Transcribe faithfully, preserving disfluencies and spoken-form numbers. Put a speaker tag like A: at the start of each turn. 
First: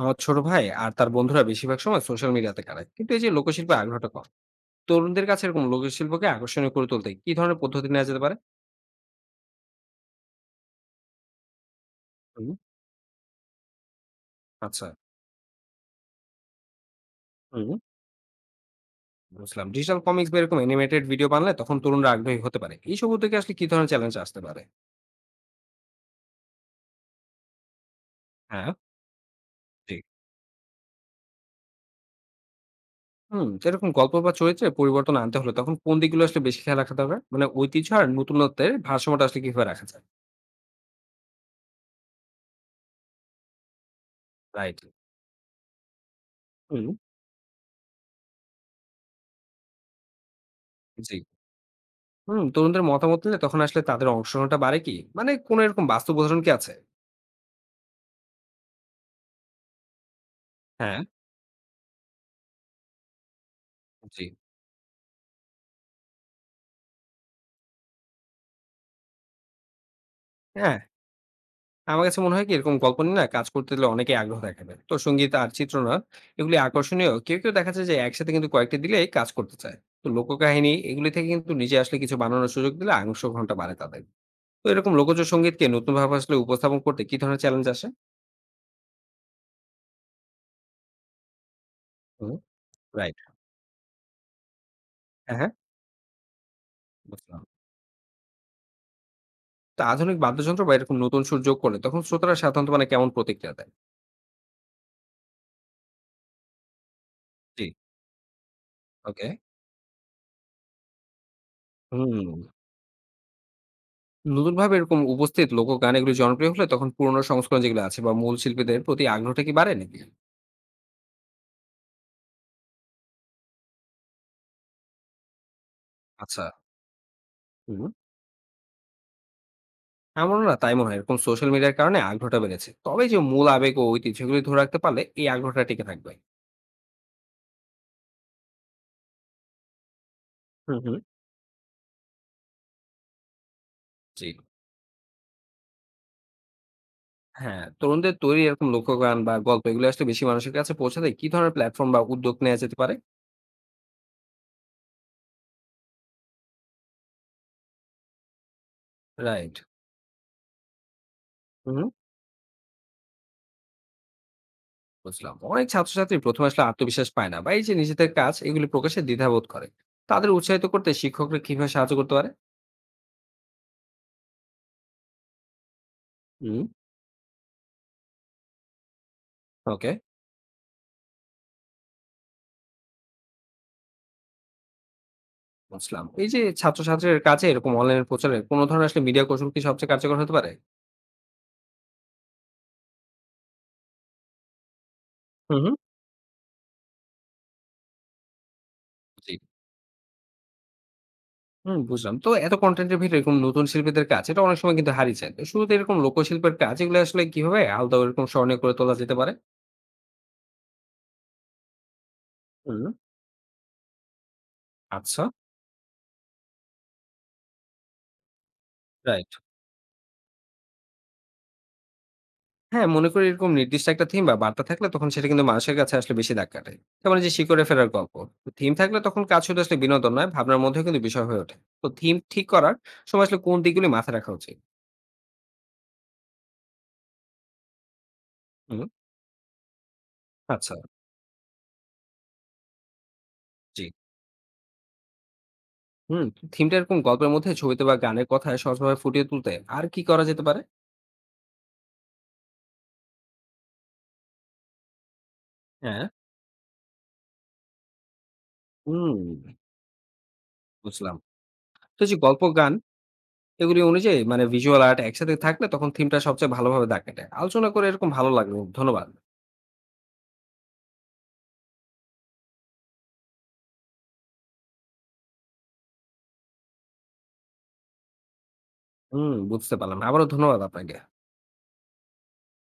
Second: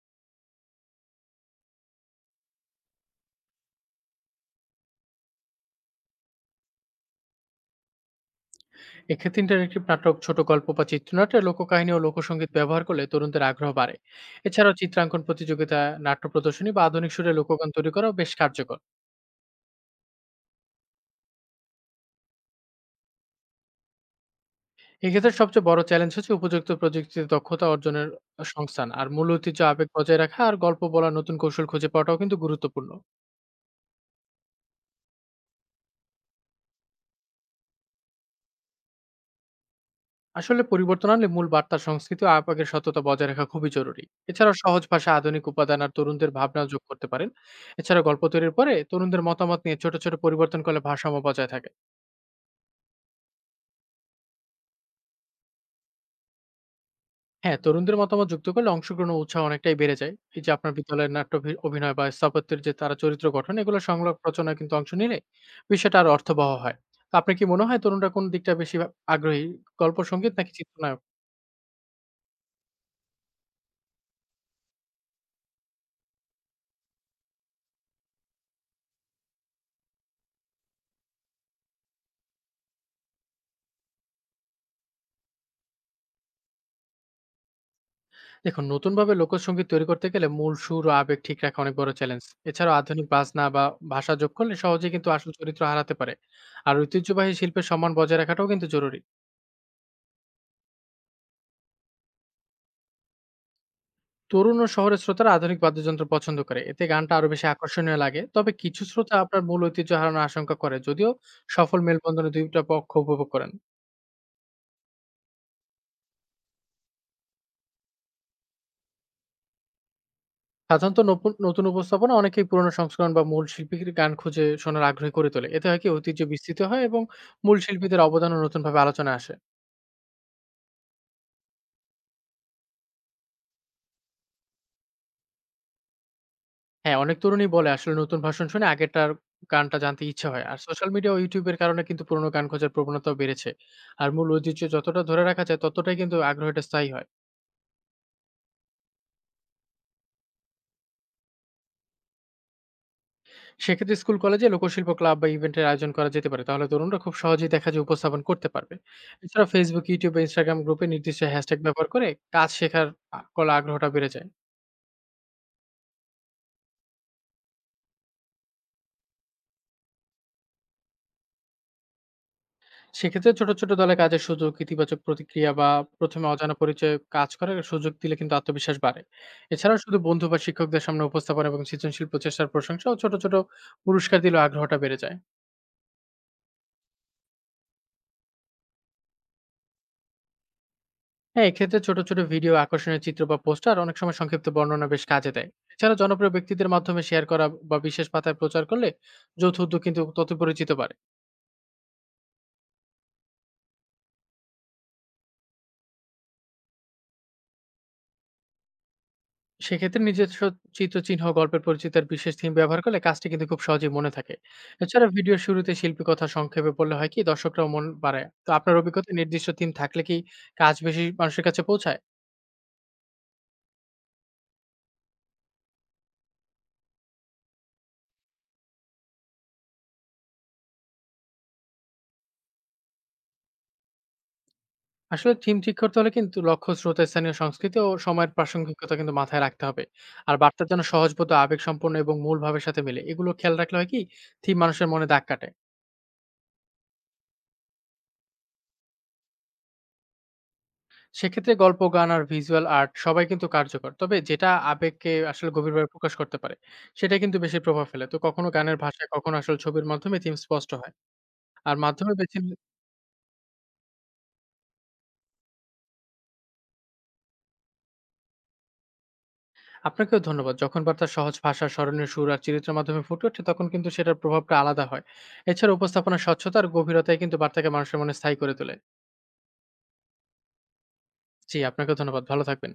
A: আমার ছোট ভাই আর তার বন্ধুরা বেশিরভাগ সময় সোশ্যাল মিডিয়াতে কাটায়, কিন্তু এই যে লোকশিল্পে আগ্রহটা কম। তরুণদের কাছে এরকম লোকশিল্পকে আকর্ষণীয় করে তুলতে কি ধরনের পদ্ধতি নেওয়া যেতে পারে?
B: এক্ষেত্রে ইন্টারেক্টিভ নাটক, ছোট গল্প বা চিত্রনাট্যে লোককাহিনী ও
A: হুম।
B: লোকসঙ্গীত ব্যবহার করলে তরুণদের আগ্রহ বাড়ে। এছাড়াও
A: আচ্ছা।
B: চিত্রাঙ্কন প্রতিযোগিতা, নাট্য প্রদর্শনী বা আধুনিক সুরে লোকগান
A: হুম।
B: তৈরি করাও বেশ কার্যকর।
A: বুঝলাম, ডিজিটাল কমিক্স বা এরকম অ্যানিমেটেড ভিডিও বানালে তখন তরুণরা আগ্রহী হতে পারে। এইসব উদ্যোগে আসলে কি ধরনের চ্যালেঞ্জ আসতে পারে?
B: এক্ষেত্রে সবচেয়ে বড় চ্যালেঞ্জ হচ্ছে উপযুক্ত প্রযুক্তিতে দক্ষতা অর্জনের
A: হ্যাঁ।
B: সংস্থান, আর মূল ঐতিহ্য আবেগ
A: জি।
B: বজায় রাখা আর গল্প বলার নতুন কৌশল খুঁজে পাওয়াটাও কিন্তু গুরুত্বপূর্ণ।
A: হুম, যেরকম গল্প বা চরিত্রে পরিবর্তন আনতে হলে তখন কোন দিকগুলো আসলে বেশি খেয়াল রাখতে হবে, মানে ঐতিহ্য আর নতুনত্বের ভারসাম্যটা আসলে কিভাবে রাখা যায়?
B: আসলে পরিবর্তন আনলে মূল বার্তা, সংস্কৃতি ও আবেগের সততা বজায় রাখা খুবই জরুরি। এছাড়াও
A: রাইট।
B: সহজ ভাষা, আধুনিক উপাদান আর তরুণদের ভাবনা যোগ
A: হুম।
B: করতে পারেন। এছাড়া গল্প তৈরির পরে তরুণদের মতামত নিয়ে ছোট, ছোট পরিবর্তন করলে
A: জি।
B: ভারসাম্য বজায় থাকে।
A: হুম, তরুণদের মতামত নিলে তখন আসলে তাদের অংশগ্রহণটা বাড়ে কি? মানে কোন এরকম বাস্তব উদাহরণ কি আছে?
B: হ্যাঁ, তরুণদের মতামত যুক্ত করলে অংশগ্রহণ ও উৎসাহ অনেকটাই বেড়ে যায়। এই যে আপনার
A: হ্যাঁ,
B: বিদ্যালয়ের নাট্য অভি অভিনয় বা স্থাপত্যের যে তারা চরিত্র গঠন, এগুলো সংলাপ
A: জি।
B: রচনায় কিন্তু অংশ নিলে বিষয়টা আরো অর্থবহ হয়। তো আপনার কি মনে হয় তরুণরা কোন দিকটা বেশি আ আগ্রহী? গল্প সংগীত নাকি
A: হ্যাঁ,
B: চিত্রনায়ক?
A: আমার কাছে মনে হয় কি এরকম গল্প নিয়ে না কাজ করতে দিলে অনেকেই আগ্রহ দেখাবে। তো সঙ্গীত আর চিত্রনাট এগুলি আকর্ষণীয়। কেউ, কেউ দেখা যায় যে একসাথে কিন্তু কয়েকটি দিলেই কাজ করতে চায়। তো লোককাহিনী এগুলি থেকে কিন্তু নিজে আসলে কিছু বানানোর সুযোগ দিলে অংশগ্রহণটা বাড়ে তাদের। তো এরকম লোকজ সঙ্গীতকে নতুনভাবে আসলে উপস্থাপন করতে কি ধরনের চ্যালেঞ্জ আসে?
B: দেখুন নতুনভাবে লোকসঙ্গীত তৈরি করতে গেলে মূল সুর ও আবেগ ঠিক রাখা অনেক বড় চ্যালেঞ্জ।
A: হুম,
B: এছাড়াও আধুনিক
A: রাইট।
B: বাজনা বা ভাষা যোগ করলে সহজেই কিন্তু আসল
A: হ্যাঁ, হ্যাঁ।
B: চরিত্র হারাতে পারে। আর ঐতিহ্যবাহী
A: বুঝলাম।
B: শিল্পের সম্মান বজায় রাখাটাও কিন্তু জরুরি।
A: তো আধুনিক বাদ্যযন্ত্র বা এরকম নতুন সুর যোগ করলে তখন শ্রোতারা সাধারণত মানে কেমন প্রতিক্রিয়া দেয়?
B: তরুণ ও শহরের শ্রোতারা আধুনিক বাদ্যযন্ত্র পছন্দ করে, এতে গানটা আরো বেশি
A: জি।
B: আকর্ষণীয় লাগে। তবে কিছু শ্রোতা
A: ওকে।
B: আপনার মূল ঐতিহ্য হারানোর আশঙ্কা করে, যদিও সফল মেলবন্ধনে
A: হুম।
B: দুইটা পক্ষ উপভোগ করেন।
A: নতুনভাবে এরকম উপস্থিত লোকগান এগুলি জনপ্রিয় হলে তখন পুরোনো সংস্করণ যেগুলো আছে বা মূল শিল্পীদের প্রতি আগ্রহটা কি বাড়ে নাকি?
B: সাধারণত নপু- নতুন উপস্থাপনা অনেকেই পুরনো সংস্করণ বা মূল শিল্পীর গান খুঁজে শোনার আগ্রহী করে তোলে, এতে হয় কি ঐতিহ্য
A: আচ্ছা।
B: বিস্তৃত হয় এবং মূল
A: হুম।
B: শিল্পীদের অবদানও নতুনভাবে আলোচনা আসে।
A: আমারও না তাই মনে হয় এরকম সোশ্যাল মিডিয়ার কারণে আগ্রহটা বেড়েছে, তবে এই যে মূল আবেগ ও ঐতিহ্যগুলি ধরে রাখতে পারলে এই আগ্রহটা টিকে থাকবে।
B: হ্যাঁ, অনেক তরুণই বলে আসলে নতুন ভাষণ শুনে আগেরটার গানটা জানতে ইচ্ছে হয়, আর
A: হুম
B: সোশ্যাল
A: হুম।
B: মিডিয়া ও ইউটিউবের কারণে কিন্তু পুরনো গান খোঁজার প্রবণতাও বেড়েছে। আর
A: জি।
B: মূল ঐতিহ্য যতটা ধরে রাখা যায় ততটাই কিন্তু আগ্রহটা স্থায়ী হয়।
A: হ্যাঁ, তরুণদের তৈরি এরকম লোকগান বা গল্প এগুলো আসলে বেশি মানুষের কাছে পৌঁছাতে কি ধরনের প্ল্যাটফর্ম বা উদ্যোগ নেওয়া যেতে পারে?
B: সেক্ষেত্রে স্কুল কলেজে লোকশিল্প ক্লাব বা ইভেন্টের আয়োজন করা যেতে পারে, তাহলে তরুণরা খুব সহজেই দেখা যায় উপস্থাপন করতে পারবে। এছাড়া
A: রাইট।
B: ফেসবুক ইউটিউব বা ইনস্টাগ্রাম গ্রুপে নির্দিষ্ট হ্যাশট্যাগ
A: হুম।
B: ব্যবহার করে কাজ শেখার আ- কলা আগ্রহটা বেড়ে যায়।
A: বুঝলাম, অনেক ছাত্রছাত্রী প্রথমে আসলে আত্মবিশ্বাস পায় না বা এই যে নিজেদের কাজ এগুলি প্রকাশে দ্বিধাবোধ করে। তাদের উৎসাহিত করতে শিক্ষকরা কিভাবে সাহায্য করতে পারে?
B: সেক্ষেত্রে ছোট ছোট দলে কাজের সুযোগ, ইতিবাচক প্রতিক্রিয়া বা প্রথমে অজানা
A: হুম।
B: পরিচয়ে কাজ করার সুযোগ দিলে কিন্তু আত্মবিশ্বাস বাড়ে। এছাড়াও
A: ওকে,
B: শুধু বন্ধু বা শিক্ষকদের সামনে উপস্থাপন এবং সৃজনশীল প্রচেষ্টার প্রশংসা ও ছোট ছোট পুরস্কার দিলে আগ্রহটা বেড়ে যায়।
A: বুঝলাম। এই যে ছাত্রছাত্রীদের কাছে এরকম অনলাইন প্রচারে কোন ধরনের আসলে মিডিয়া কৌশল কি সবচেয়ে কার্যকর হতে পারে?
B: হ্যাঁ, এক্ষেত্রে ছোট, ছোট ভিডিও, আকর্ষণীয় চিত্র বা পোস্টার, অনেক সময় সংক্ষিপ্ত বর্ণনা বেশ কাজে দেয়।
A: হুম, হুম।
B: এছাড়া জনপ্রিয় ব্যক্তিদের মাধ্যমে শেয়ার করা বা বিশেষ পাতায় প্রচার করলে
A: জি।
B: যৌথ উদ্যোগ কিন্তু তত পরিচিত বাড়ে।
A: হুম, বুঝলাম। তো এত কনটেন্টের ভিতরে এরকম নতুন শিল্পীদের কাজ এটা অনেক সময় কিন্তু হারিয়ে যায়। তো শুরুতে এরকম লোকশিল্পের কাজ এগুলো আসলে কিভাবে আলাদা এরকম স্মরণীয় করে তোলা যেতে পারে?
B: সেক্ষেত্রে নিজস্ব চিত্রচিহ্ন, গল্পের পরিচিতি আর বিশেষ থিম ব্যবহার
A: হুম।
B: করলে কাজটি কিন্তু খুব সহজেই মনে থাকে। এছাড়া
A: আচ্ছা,
B: ভিডিওর শুরুতে শিল্পী কথা সংক্ষেপে বললে হয় কি দর্শকরাও মন বাড়ায়। তো আপনার অভিজ্ঞতায়
A: রাইট।
B: নির্দিষ্ট থিম থাকলে কি কাজ বেশি মানুষের কাছে পৌঁছায়?
A: হ্যাঁ, মনে করি এরকম নির্দিষ্ট একটা থিম বা বার্তা থাকলে তখন সেটা কিন্তু মানুষের কাছে আসলে বেশি দাগ কাটে। যেমন এই যে শিকড়ে ফেরার গল্প। তো থিম থাকলে তখন কাজ শুধু আসলে বিনোদন নয়, ভাবনার মধ্যেও কিন্তু বিষয় হয়ে ওঠে। তো থিম ঠিক করার সময় আসলে কোন দিকগুলি মাথায় রাখা উচিত?
B: আসলে থিম ঠিক করতে হলে কিন্তু লক্ষ্য, শ্রোতা, স্থানীয় সংস্কৃতি ও সময়ের
A: হুম।
B: প্রাসঙ্গিকতা কিন্তু মাথায় রাখতে হবে। আর বার্তা
A: আচ্ছা,
B: যেন সহজবোধ্য, আবেগসম্পন্ন এবং মূল ভাবের সাথে মেলে। এগুলো খেয়াল রাখলে
A: জি।
B: হয় কি, থিম মানুষের মনে দাগ কাটে।
A: হুম, থিমটা এরকম গল্পের মধ্যে ছবিতে বা গানের কথায় সহজভাবে ফুটিয়ে তুলতে আর কি করা যেতে পারে?
B: সেক্ষেত্রে গল্প, গান আর ভিজুয়াল আর্ট সবাই কিন্তু কার্যকর। তবে যেটা আবেগকে আসলে গভীরভাবে
A: হ্যাঁ।
B: প্রকাশ করতে পারে, সেটাই কিন্তু বেশি প্রভাব ফেলে। তো কখনো গানের ভাষায়,
A: হুম,
B: কখনো আসলে ছবির মাধ্যমে থিম স্পষ্ট হয়।
A: বুঝলাম।
B: আর
A: তো
B: মাধ্যমে
A: যে
B: বেছে
A: গল্প, গান এগুলি অনুযায়ী মানে ভিজুয়াল আর্ট একসাথে থাকলে তখন থিমটা সবচেয়ে ভালোভাবে দাগ কাটে। আলোচনা করে এরকম ভালো লাগলো। ধন্যবাদ।
B: আপনাকেও ধন্যবাদ। যখন বার্তা সহজ ভাষা, স্মরণীয় সুর আর চরিত্রের মাধ্যমে ফুটে ওঠে, তখন কিন্তু সেটার প্রভাবটা আলাদা হয়। এছাড়া উপস্থাপনার স্বচ্ছতা আর গভীরতাই কিন্তু বার্তাকে মানুষের মনে স্থায়ী করে তোলে।
A: হুম, বুঝতে পারলাম। আবারও ধন্যবাদ আপনাকে।
B: জি, আপনাকেও ধন্যবাদ। ভালো থাকবেন।